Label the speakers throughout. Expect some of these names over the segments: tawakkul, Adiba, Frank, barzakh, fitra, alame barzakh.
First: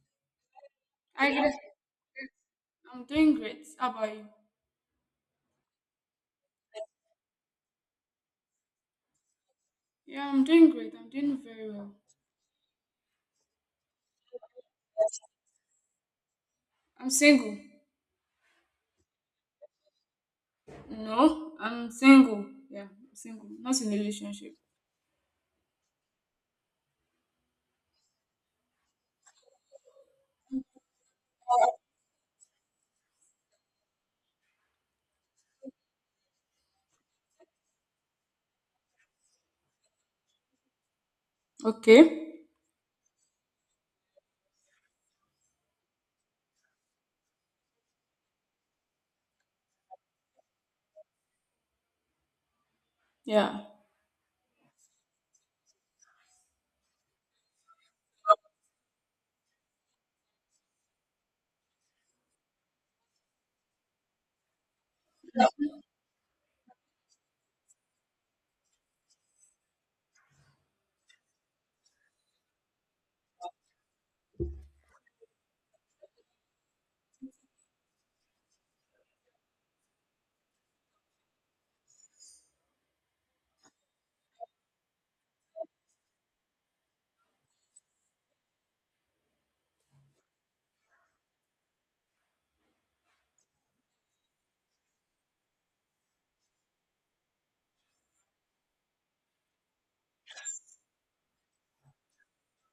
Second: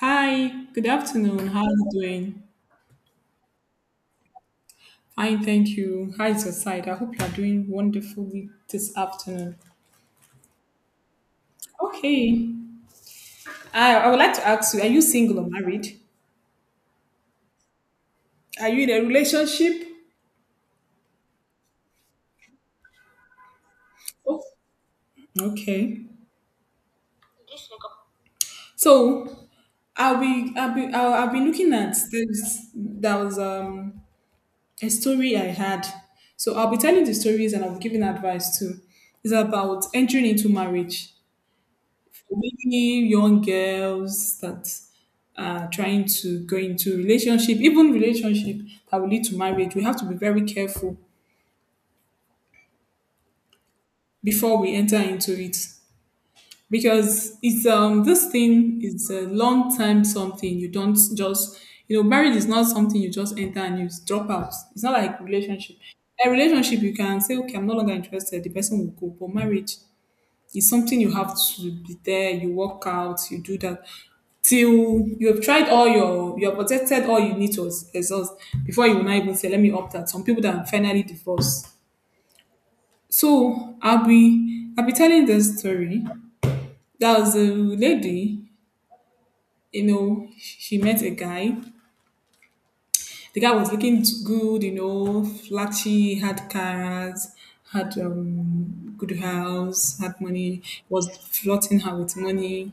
Speaker 1: Hi, good
Speaker 2: Hi,
Speaker 1: afternoon.
Speaker 2: good.
Speaker 1: How are you doing?
Speaker 2: I'm doing great. How about you?
Speaker 1: Fine, thank you. How is your side? I hope you are doing wonderfully this afternoon.
Speaker 2: Yeah, I'm doing great. I'm doing very well.
Speaker 1: Okay. I would like to ask you, are you single or married?
Speaker 2: I'm single.
Speaker 1: Are you in a relationship?
Speaker 2: No, I'm single. Yeah, I'm single. Not in a
Speaker 1: Oh,
Speaker 2: relationship.
Speaker 1: okay. So I'll be looking at this that was a story I had. So I'll be telling the stories, and I'll be giving advice too. It's about entering into marriage.
Speaker 2: Okay.
Speaker 1: Maybe young girls that are trying to go into relationship, even relationship that will lead to marriage, we have to be very careful
Speaker 2: Yeah.
Speaker 1: before we enter into it, because it's this thing is a long time something you don't just you know marriage is not something you just enter and you drop out. It's not like relationship. A relationship you can say okay I'm no longer interested, the person will go, but marriage, it's something you have to be there, you work out, you do that till you have tried all your, you have protected all you need to exhaust before you will not even say, let me opt out. Some people that finally divorce. So I'll be telling this story. There was a lady, you know, she met a guy. The guy was looking good, you know, flashy, had cars, had good house, had money, was flirting her with money,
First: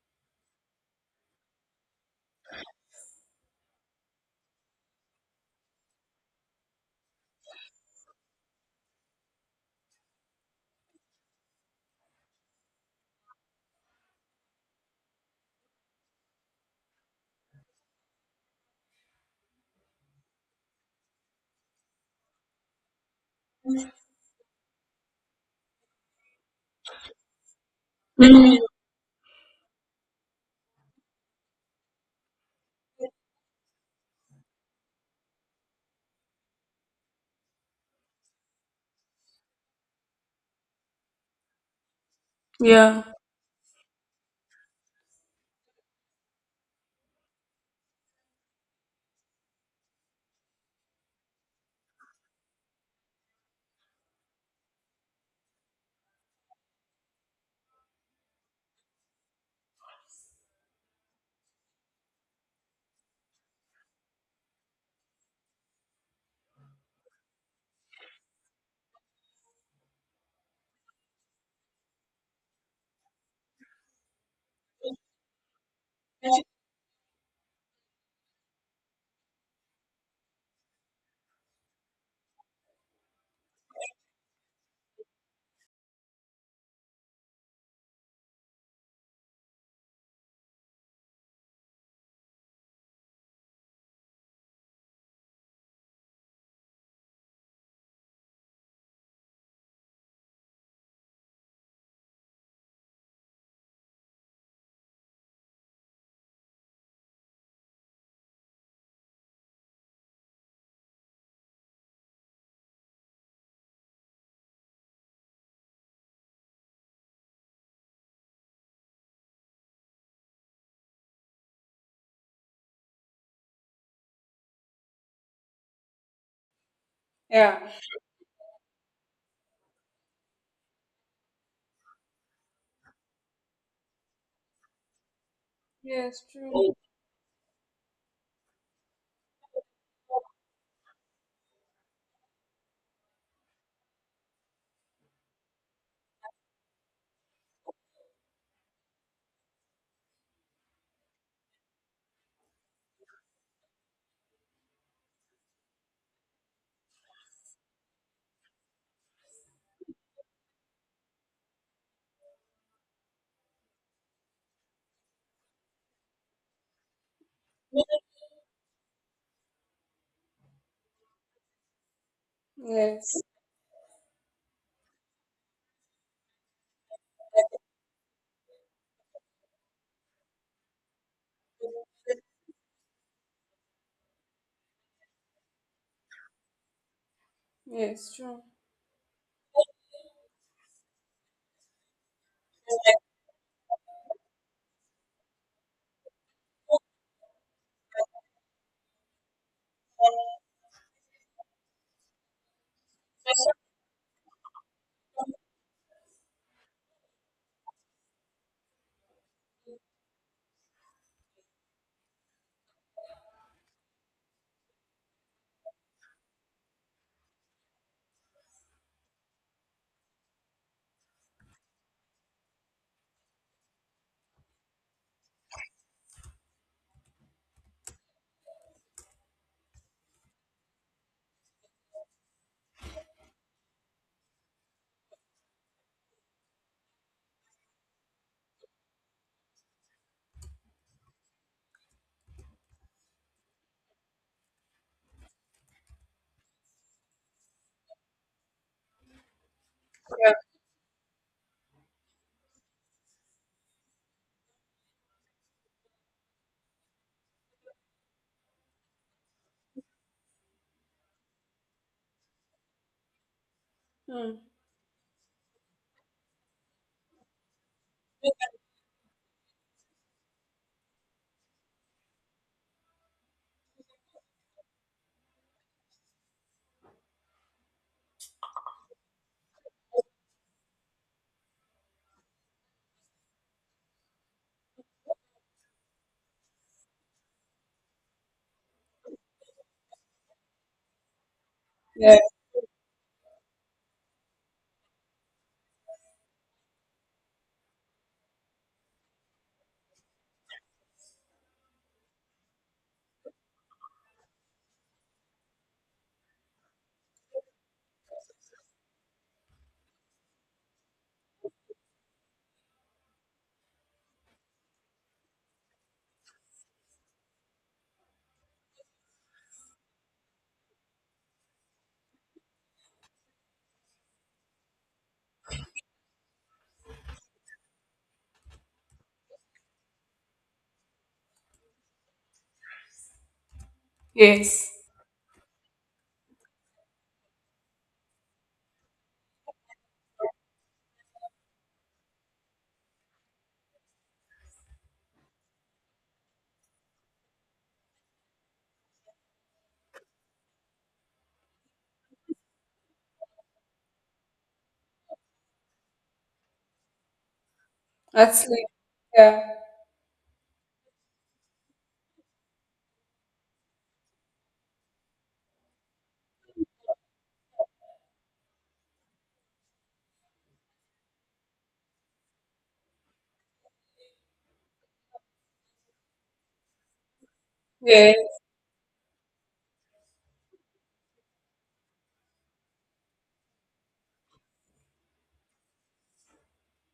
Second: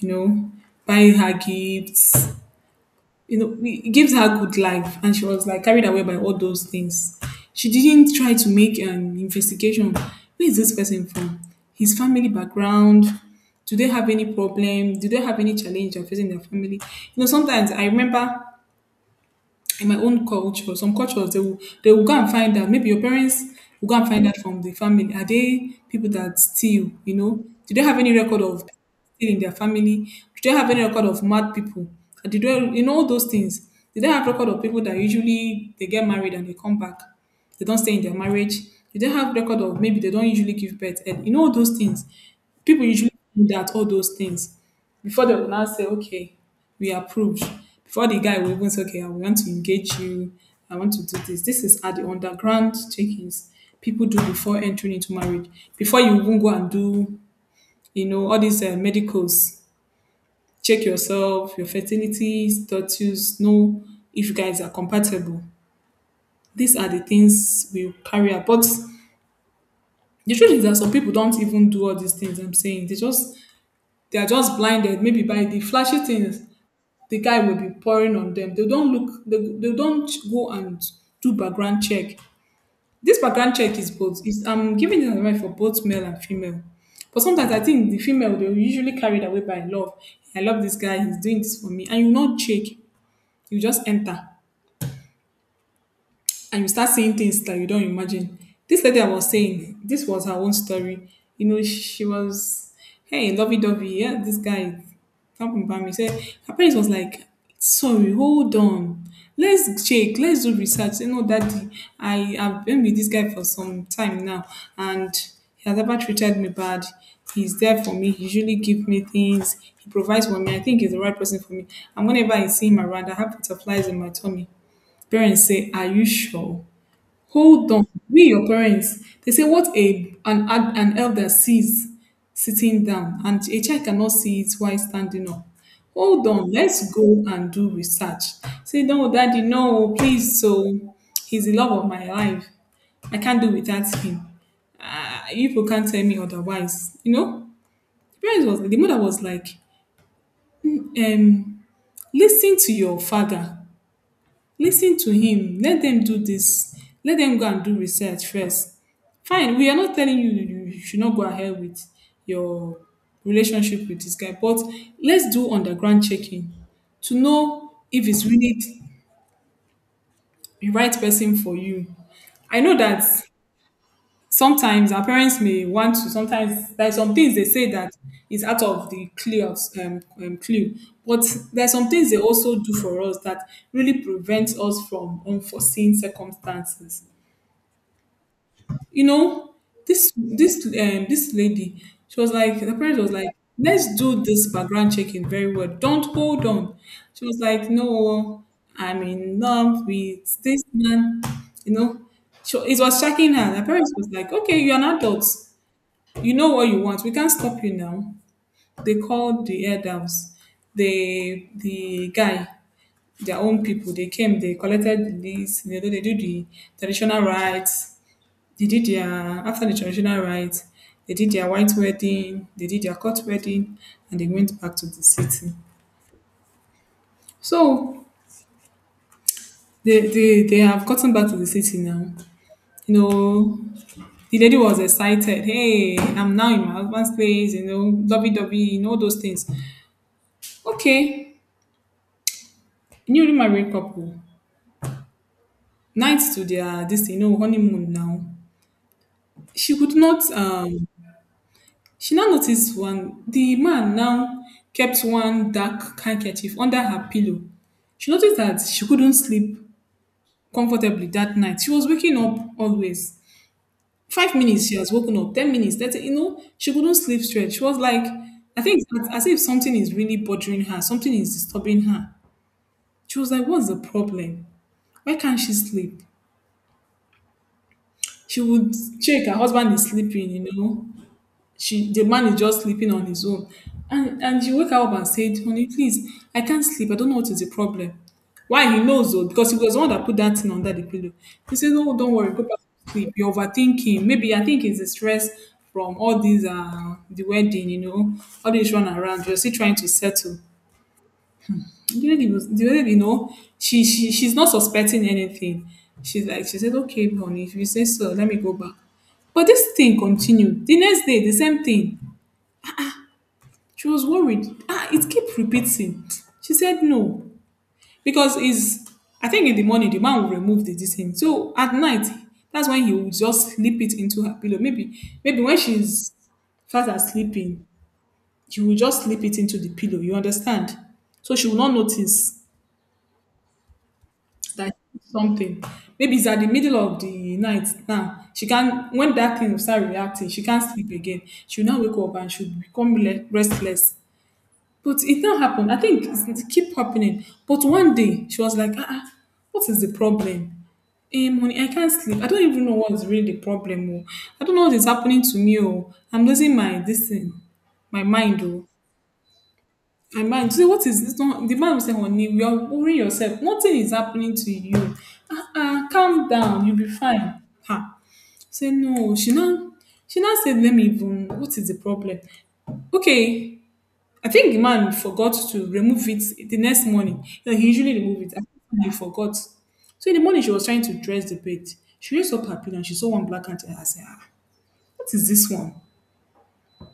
Speaker 1: you know, buy her gifts. You know, it gives her good life, and she was like carried away by all those things. She didn't try to make an investigation. Where is this person from? His family background? Do they have any problem? Do they have any challenge they're facing in their family? You know, sometimes I remember in my own culture, some cultures they will go and find out. Maybe your parents will go and find out from the family. Are they people that steal? You know, do they have any record
Speaker 2: Mm,
Speaker 1: of stealing in their family? Do they have any record of mad people? Do they, you know, all those things? Do they have record of people that usually they get married and they come back? They don't stay in their marriage. Do they have record of maybe they don't usually give birth? And you know all those things. People
Speaker 2: yeah.
Speaker 1: usually do that all those things before they will now say, okay, we approve. Before the guy will even say, okay, I want to engage you. I want to do this. This is at the underground check-ins people do before entering into marriage. Before you even go and do, you know, all these medicals, check yourself, your fertility status, know if you guys are compatible. These are the things we carry out. But the truth is that some people don't even do all these things I'm saying. They just they are just blinded, maybe by the flashy things the guy will be pouring on them. They don't look, they don't go and do background check. This background check is both, is I'm giving this advice for both male and female. But sometimes I think the female, they're usually carried away by love. I love this guy, he's doing this for me. And you not check, you just enter, and you start seeing things that you don't imagine. This lady I was saying, this was her own story. You know, she was, hey, lovey dovey, yeah, this guy, something about me. Said her parents was like, sorry, hold on. Let's check, let's do research. You know, daddy, I have been with this guy for some time now, and he has never treated me bad. He's there for me. He usually give me things. He provides for me. I think he's the right person for me. And whenever I see him around, I have butterflies in my tummy. Parents say, are you sure?
Speaker 2: Yeah.
Speaker 1: Hold on. We, your parents, they say what a an elder sees sitting down, and a child cannot see it while standing up.
Speaker 2: Yes,
Speaker 1: Hold on,
Speaker 2: true.
Speaker 1: let's go and do research. Say, no, daddy, no, please. So he's the love of my life. I can't do without him. You people can't tell me otherwise. You know, the parents was the mother was like, "Mm, listen to your father. Listen to him. Let them do this. Let them go and do research first. Fine, we are not telling you you should not go ahead with your relationship with this guy, but let's do underground checking to know if it's really the right person for you. I know
Speaker 2: Yes.
Speaker 1: that sometimes our parents may want to sometimes there's some things they say that is out of the clear clue, but there's some things they also do for us that really prevents us from unforeseen circumstances,
Speaker 2: Yes, true.
Speaker 1: you know, this lady, she was like the parents was like let's do this background checking very well, don't hold on. She was like, no, I'm in love with this man, you know. So it was shocking her. The parents was like, okay, you're an adult, you know what you want. We can't stop you now. They called the elders, the guy, their own people. They came, they collected this, they, they do the traditional rites. They did their after the traditional rites, they did their white wedding, they did their court wedding, and they went back to the city. So they have gotten back to the city now. You know, the lady was excited. Hey, I'm now in my husband's place, you know, lovey dovey, you know, those things. Okay, you know, married couple, night to their this, you know, honeymoon now. She could not
Speaker 2: Yeah.
Speaker 1: she now noticed one the man now kept one dark handkerchief under her pillow. She noticed that she couldn't sleep comfortably that night. She was waking up always. Five
Speaker 2: Mm.
Speaker 1: minutes she has woken up, 10 minutes, that you know, she couldn't sleep straight. She was like, I think it's as if something is really bothering her, something is disturbing her. She was like, what's the problem? Why can't she sleep? She would check, her husband is sleeping, you know. She the man is just sleeping on his own. And she woke up and said, honey, please, I can't sleep. I don't know what is the problem. Why he knows though, because he was the one that put that thing under the pillow. He said, no, don't
Speaker 2: Yeah.
Speaker 1: worry, go back to sleep. You're overthinking. Maybe I think it's the stress from all these the wedding, you know, all this run around. You're still trying to settle. The was the lady, you know, she's not suspecting anything. She's like, she said, okay, honey, if you say so, let me go back. But this thing continued. The next day, the same thing. She was worried. Ah, it kept repeating. She said no. Because is I think in the morning the man will remove the this thing. So at night, that's when he will just slip it into her pillow. Maybe when she's fast asleep, sleeping, you will just slip it into the pillow. You understand? So she will not notice.
Speaker 2: Yes.
Speaker 1: That something. Maybe it's at the middle of the night now. She can when that thing will start reacting, she can't sleep again. She'll now wake up and she'll become restless. But it now happened. I think it's, it keep happening. But one day she was like, ah, ah, what is the problem? Eh, money, I can't sleep. I don't even know what's really the problem. Oh. I don't know what is happening to me. Oh, I'm losing my this thing, my mind.
Speaker 2: Actually,
Speaker 1: Oh,
Speaker 2: yeah.
Speaker 1: my man, say what is this one? The man will say, honey, you are worrying yourself. Nothing is happening to you. Ah, ah, calm down. You'll be fine. Ha. Say no. She now said, let me even. What is the problem? Okay. I think the man forgot to remove it the next morning. You know, he usually
Speaker 2: Yeah.
Speaker 1: remove it. I think he forgot. So in the morning, she was trying to dress the bed. She raised up her pillow and she saw one black ant. I said, ah, what is this one?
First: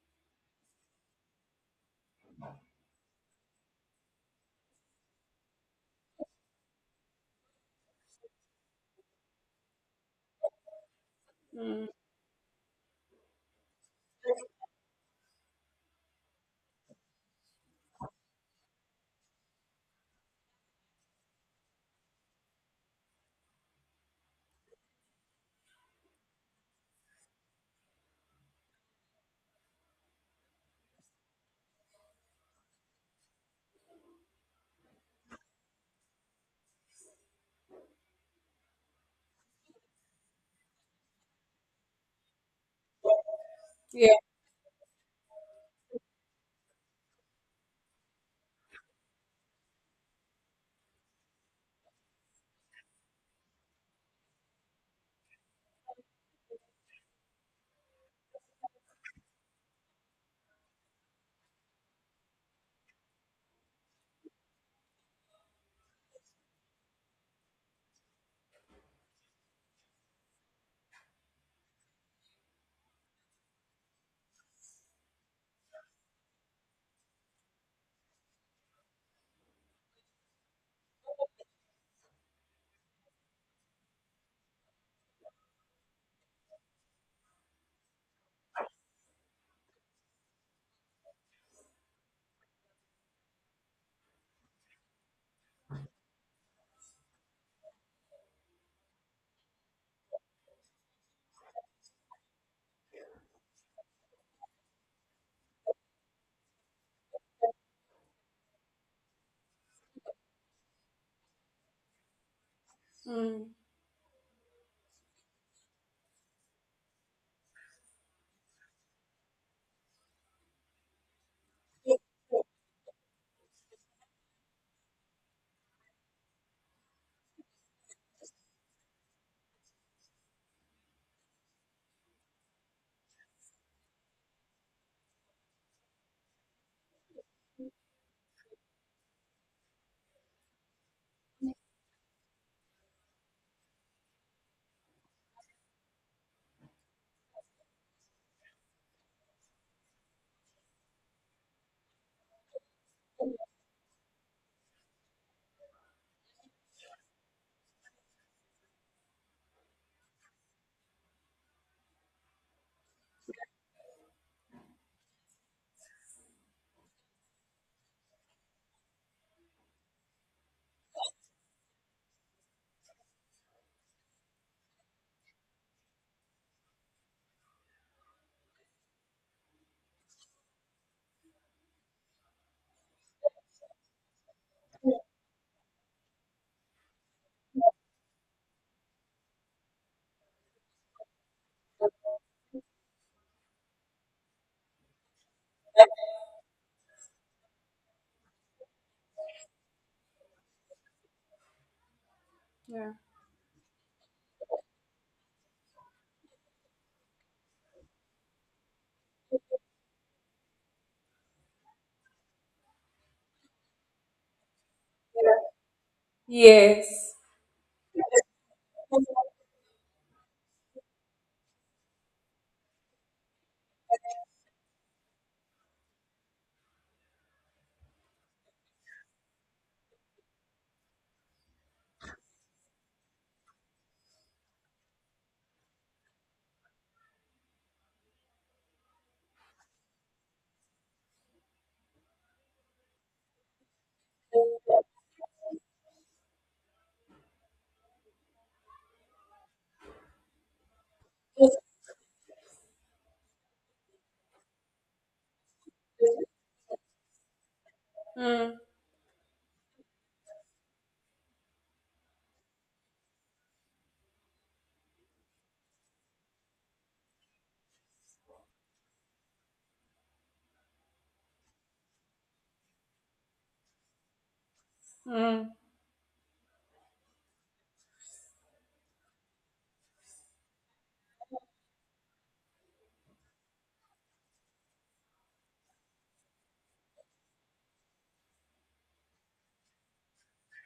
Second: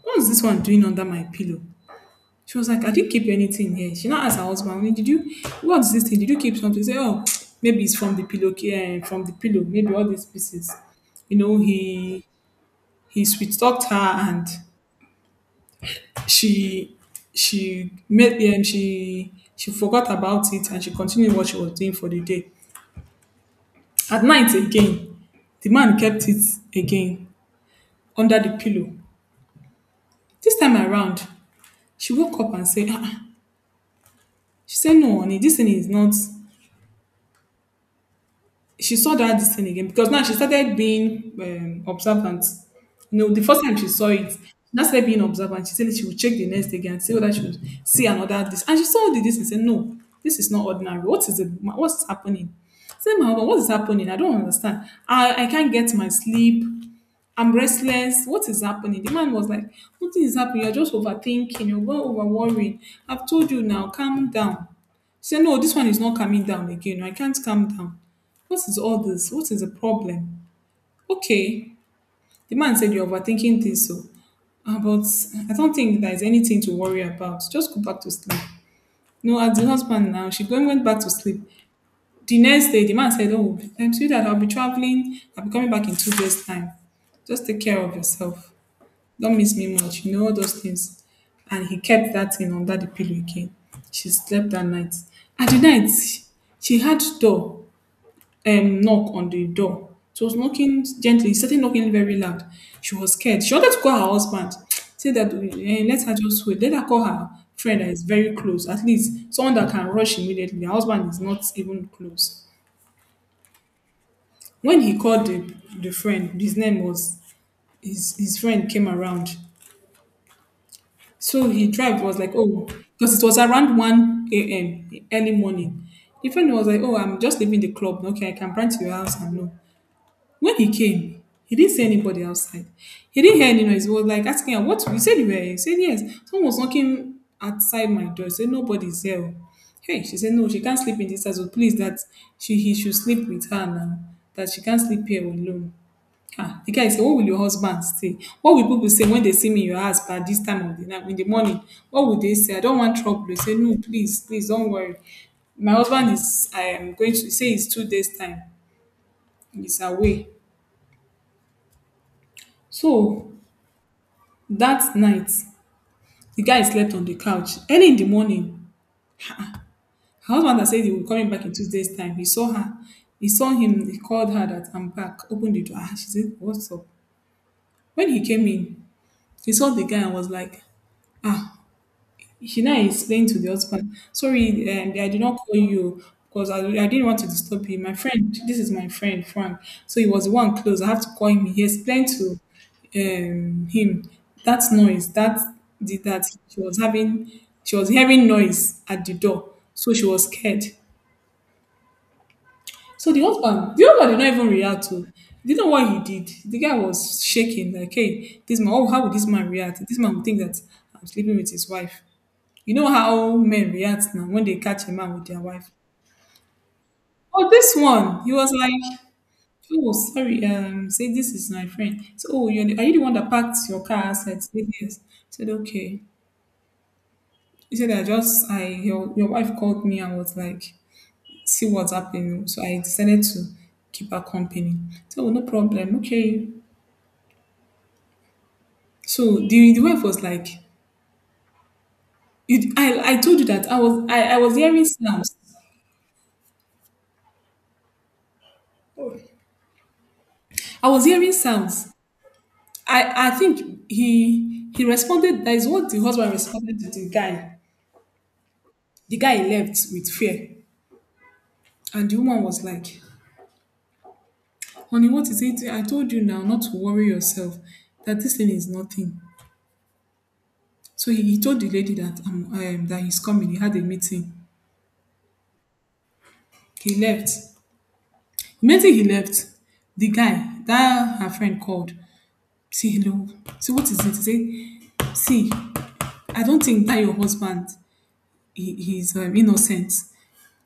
Speaker 1: What is this one doing under my pillow? She was like, I didn't keep anything here. She now asked her husband, I mean, did you what's this thing? Did you keep something? He said, oh, maybe it's from the pillow, and from the pillow, maybe all these pieces. You know,
Speaker 2: Mm.
Speaker 1: he sweet talked her, and she she made she forgot about it and she continued what she was doing for the day. At night again, the man kept it again under the pillow. This time around, she woke up and said, "Ah, ah." She said, "No, honey, this thing is not..." She saw that this thing again because now she started being observant. You know, the first time she saw
Speaker 2: Yeah.
Speaker 1: it, she now started being observant. She said she would check the next day again and see whether she would see another this. And she saw the this and said, "No, this is not ordinary. What is it? What's happening? I said, my husband, what is happening? I don't understand. I can't get my sleep. I'm restless. What is happening?" The man was like, "Nothing is happening. You're just overthinking. You're going over worrying. I've told you now, calm down." She said, "No, this one is not calming down again. I can't calm down. What is all this? What is the problem?" Okay. The man said, "You're overthinking this. So, ah, but I don't think there's anything to worry about. Just go back to sleep." No, as the husband now, she going went back to sleep. The next day, the man said, "Oh, I'm sure that I'll be traveling. I'll be coming back in 2 days' time. Just take care of yourself. Don't miss me much, you know, all those things." And he kept that thing under the pillow again. She slept that night. At the night, she had door knock on the door. She was knocking gently, she started knocking very loud. She was scared. She wanted to call her husband. Say that eh, let her just wait. Let her call her friend that is very close. At least someone that can rush immediately. Her husband is not even close.
Speaker 2: Mm.
Speaker 1: When he called the friend, his name was his friend came around. So he drive was like, oh, because it was around 1 a.m. early morning. The friend was like, "Oh, I'm just leaving the club. Okay, I can run to your house." And no. When he came, he didn't see anybody outside. He didn't hear any noise. He was like asking her, "What? You said you were here." He said, "Yes. Someone was knocking outside my door." He said, "Nobody's here. Oh." Hey, she said, no, she can't sleep in this house. So please, that she he should sleep with her now. That she can't sleep here alone. The guy say, "Where will your husband stay? What will people say when they see me in your house pa this time of the night in the morning? What will they say? I don't want trouble." He say, "No, please, please don't worry. My husband is, I am going to say it's 2 days time, he's away." So that night, the guy slept on the couch. Early in the morning, um her husband na said he will be coming back in 2 days time. He saw her, he saw him, he called her that, "I'm back." Opened the door. She say, "What's up?" When he came in, he saw the guy and was like, ah. She now explained to the husband, "Sorry, I did not call you because I didn't want to disturb you. My friend, this is my friend, Frank. So he was the one close. I have to call him." He explained to him that noise, that did that she was having, she was hearing noise at the door. So she was scared.
Speaker 2: Yeah.
Speaker 1: So the husband did not even react to. You know what he did? The guy was shaking, like, "Hey, this man, oh, how would this man react? This man would think that I'm sleeping with his wife." You know how men react now when they catch a man with their wife.
Speaker 2: Yes.
Speaker 1: Oh, this one. He was like, "Oh, sorry. Say this is my friend. So, oh, you're the, are you the one that parked your car outside?" He said, "Yes." I said, "Okay." He said, "I just, I your wife called me and was like, see what's happening. So I decided to keep her company." So, "Oh, no problem. Okay." So the wife was like, "You, I told you that I was hearing sounds. I was hearing sounds. I think he responded." That is what the husband responded to the guy.
Speaker 2: Mm.
Speaker 1: The guy left with fear, and the woman was like, "Honey, what is it? I told you now not to worry yourself. That this thing is nothing." So he told the lady that that he's coming. He had a meeting.
Speaker 2: Mm.
Speaker 1: He left. Immediately he left, the guy that her friend called. See hello. See what is it? He said, "See, I don't think that your husband he, he's innocent.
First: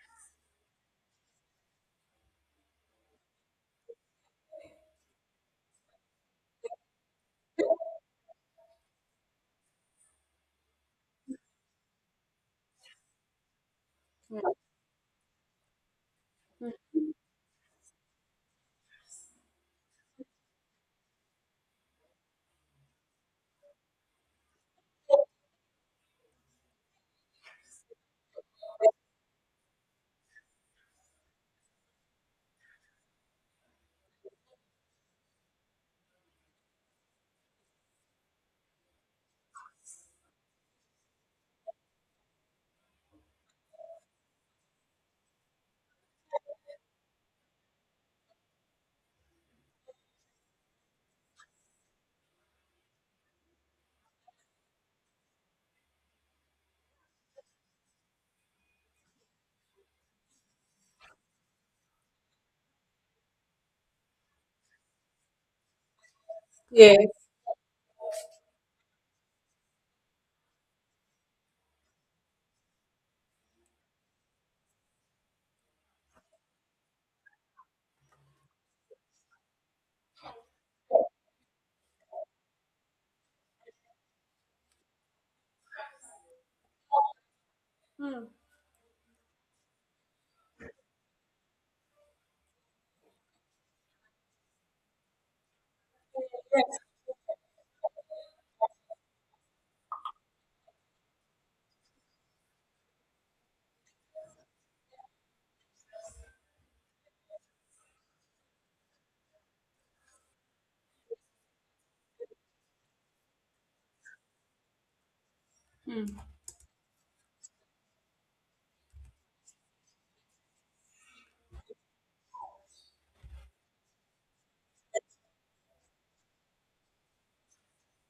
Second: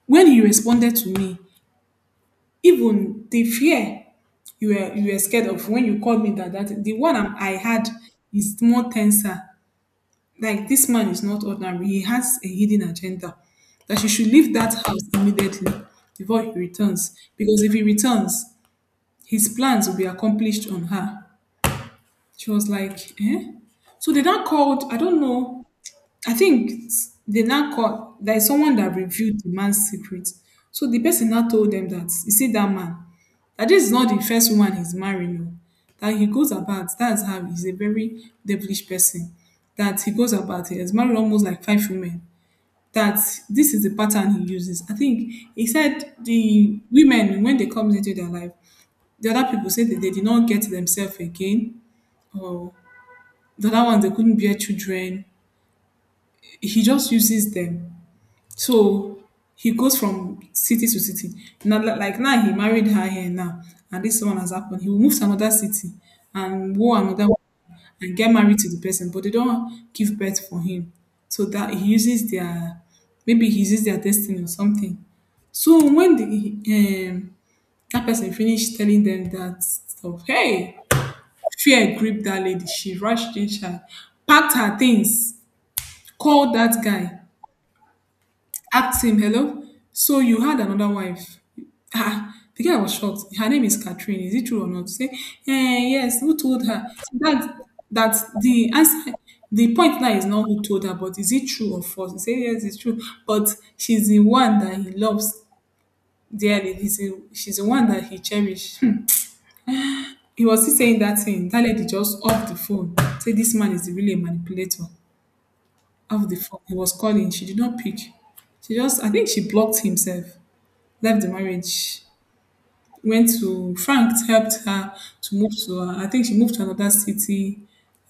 Speaker 1: When he responded to me, even the fear you were scared of when you called me that that the one I'm, I had is more tenser. Like this man is not ordinary. He has a hidden agenda." That she should leave that house immediately before he returns. Because if he returns, his plans will be accomplished on her. She was like, eh? So they now called. I don't know. I think they now call. There is someone that revealed the man's secret. So the person now told them that, "You see that man, that this is not the first woman he's marrying. No. That he goes about, that's how he's a very devilish person. That he goes about, he has married almost like five women." That this is the pattern he uses. I think he said the women when they come into their life, the other people say that they did not get themselves again, or the other ones they couldn't bear children. He just uses them. So he goes from city to city. Now, like now, he married her here now, and this one has happened. He will move to another city and go another
Speaker 2: Yes.
Speaker 1: one and get married to the person, but they don't give birth for him. So that he uses their, maybe he uses their destiny or something. So when the that person finished telling them that stuff, hey, fear gripped that lady. She rushed in, she packed her things, called that guy, asked him, "Hello? So you had another wife?" Ah, the guy was shocked. Her name is Catherine. "Is it true or not?" Say, eh, yes, who told her? So that that the answer, the point now is not who told her, but is it true or false? He said, "Yes, it's true. But she's the one that he loves dearly. He's the, she's the one that he cherished." Hmm. He was still saying that thing. That lady just off the phone. Say this man is really a manipulator.
Speaker 2: Mm.
Speaker 1: Off the phone. He was calling. She did not pick. She just, I think she blocked himself. Left the marriage, went to Frank helped her to move to I think she moved to another city,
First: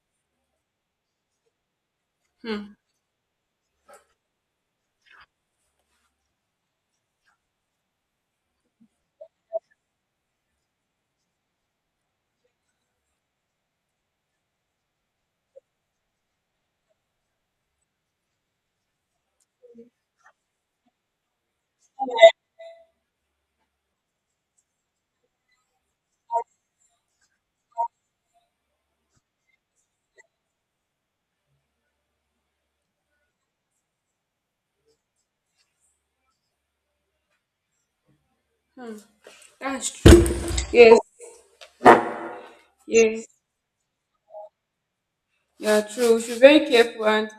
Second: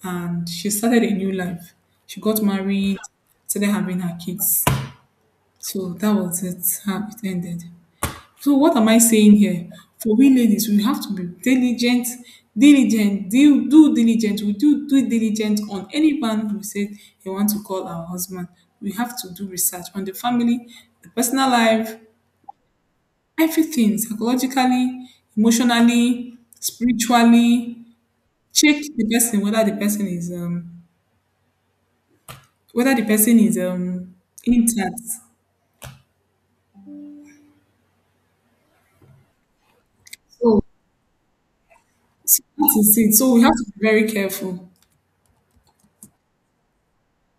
Speaker 1: and she started a new life. She got
Speaker 2: Hmm,
Speaker 1: married, started having her kids. So that was it, how it ended. So what am I saying here? For we ladies, we have to be diligent, diligent, do, do diligent. We do do diligent on any man who said they want to call our husband. We have to do research on the family, the personal life, everything psychologically, emotionally, spiritually. Check the person whether the person is whether the person is um intact.
Speaker 2: hmm. That's true.
Speaker 1: So,
Speaker 2: Yes,
Speaker 1: so that is it.
Speaker 2: yes,
Speaker 1: So we have to be very careful.
Speaker 2: yeah, true. We should be very careful, and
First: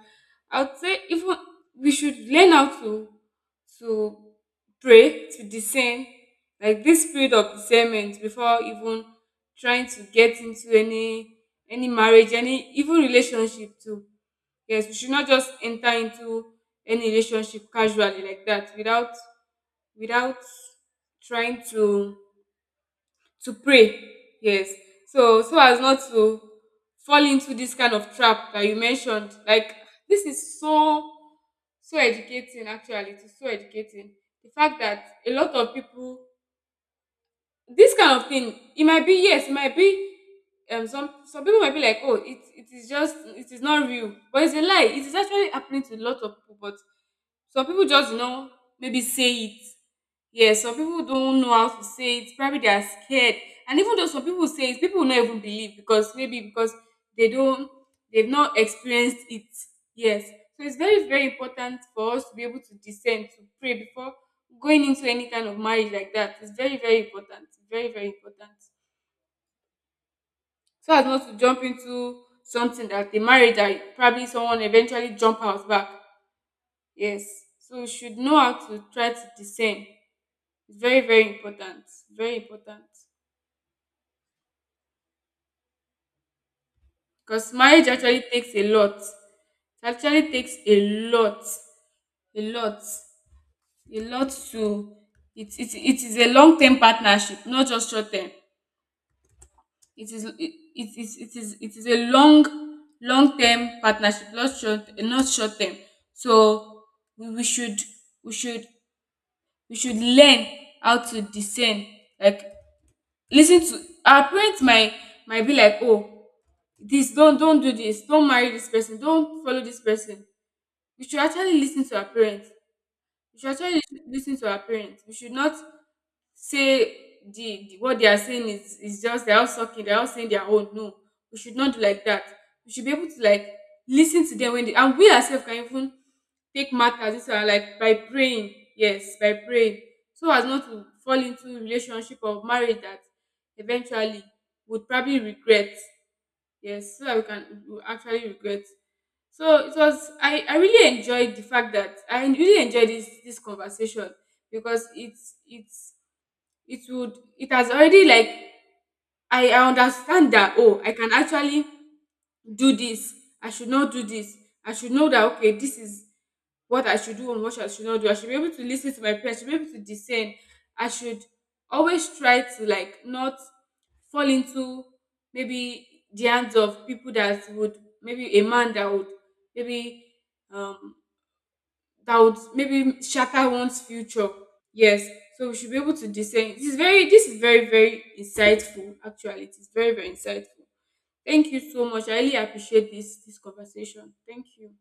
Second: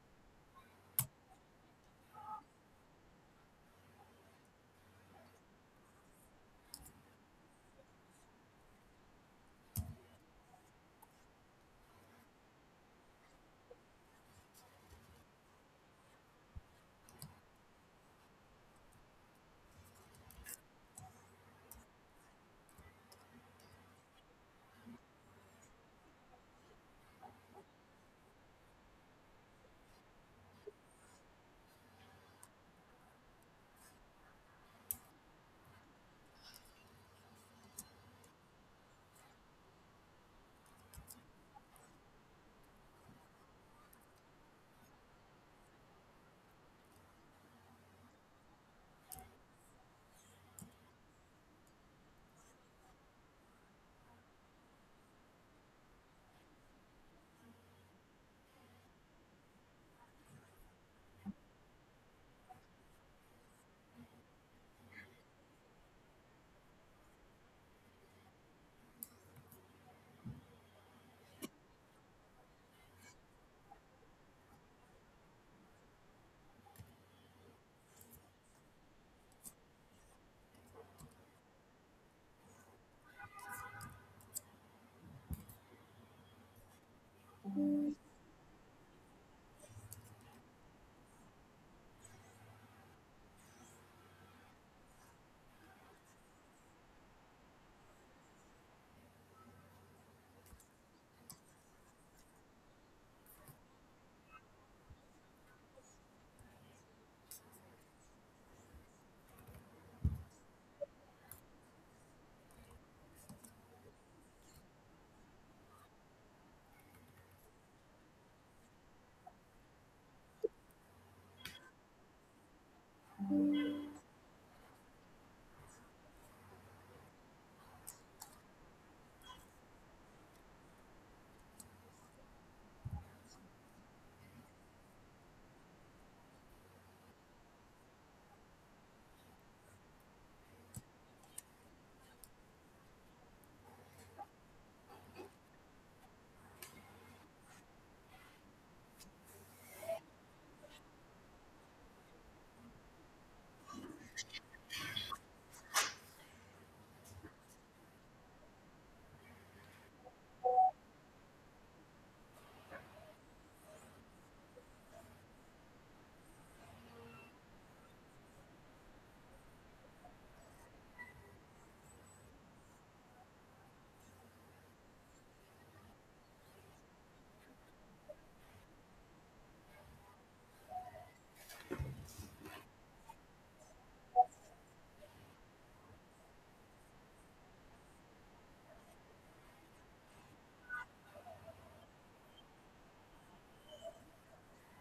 Speaker 2: I would say even we should learn how to pray to discern, like this spirit of discernment before even trying to get into any marriage, any even relationship too. Yes, we should not just enter into any relationship casually like that without trying to pray. Yes, so, so as not to fall into this kind of trap that you mentioned. Like this is so, so educating. Actually, it is so educating. The fact that a lot of people, this kind of thing, it might be, yes, it might be, some people might be like, oh, it is just, it is not real, but it's a lie. It is actually happening to a lot of people. But some people just, you know, maybe say it. Yeah, some people don't know how to say it. Probably they are scared. And even though some people say it, people will not even believe, because maybe because they don't, they've not experienced it. Yes. So it's very, very important for us to be able to discern, to pray before going into any kind of marriage like that. It's very, very important. Very, very important. So as not to jump into something, that the marriage that probably someone eventually jump out back. Yes. So you should know how to try to discern. It's very, very important. Very important. Because marriage actually takes a lot. It actually takes a lot. A lot. A lot to, it is a long term partnership, not just short term. It is, it is a long, long term partnership, not short, not short term. So we, we should we should we should learn how to discern, like lis ten to our parent. Might be like, oh, this, don't do this, don't marry this person, don't follow this person. We should actually lis ten to our parents. We should actually lis ten to our parents. We should not say the what they are saying is just they're all sucking, they're all saying their own. No, we should not do like that. We should be able to like listen to them when they, and we ourselves can even take matters into our, like, by praying. Yes, by praying. So as not to fall into relationship or marriage that eventually would probably regret. Yes, so that we can, we will actually regret. So it was, I really enjoyed the fact that I really enjoyed this conversation, because it's it would, it has already, like, I understand that, oh, I can actually do this. I should not do this. I should know that, okay, this is what I should do and what I should not do. I should be able to listen to my parents. I should be able to discern. I should always try to like not fall into maybe the hands of people that would, maybe a man that would maybe, um that would maybe shatter one's future. Yes. So we should be able to discern. This is very, this is very, very insightful, actually. It is very, very insightful. Thank you so much. I really appreciate this conversation. Thank you.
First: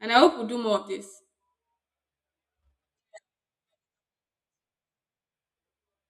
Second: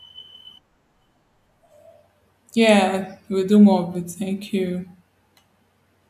Speaker 2: And I hope we do more of this.
Speaker 1: Yeah, we'll do more of it. Thank you.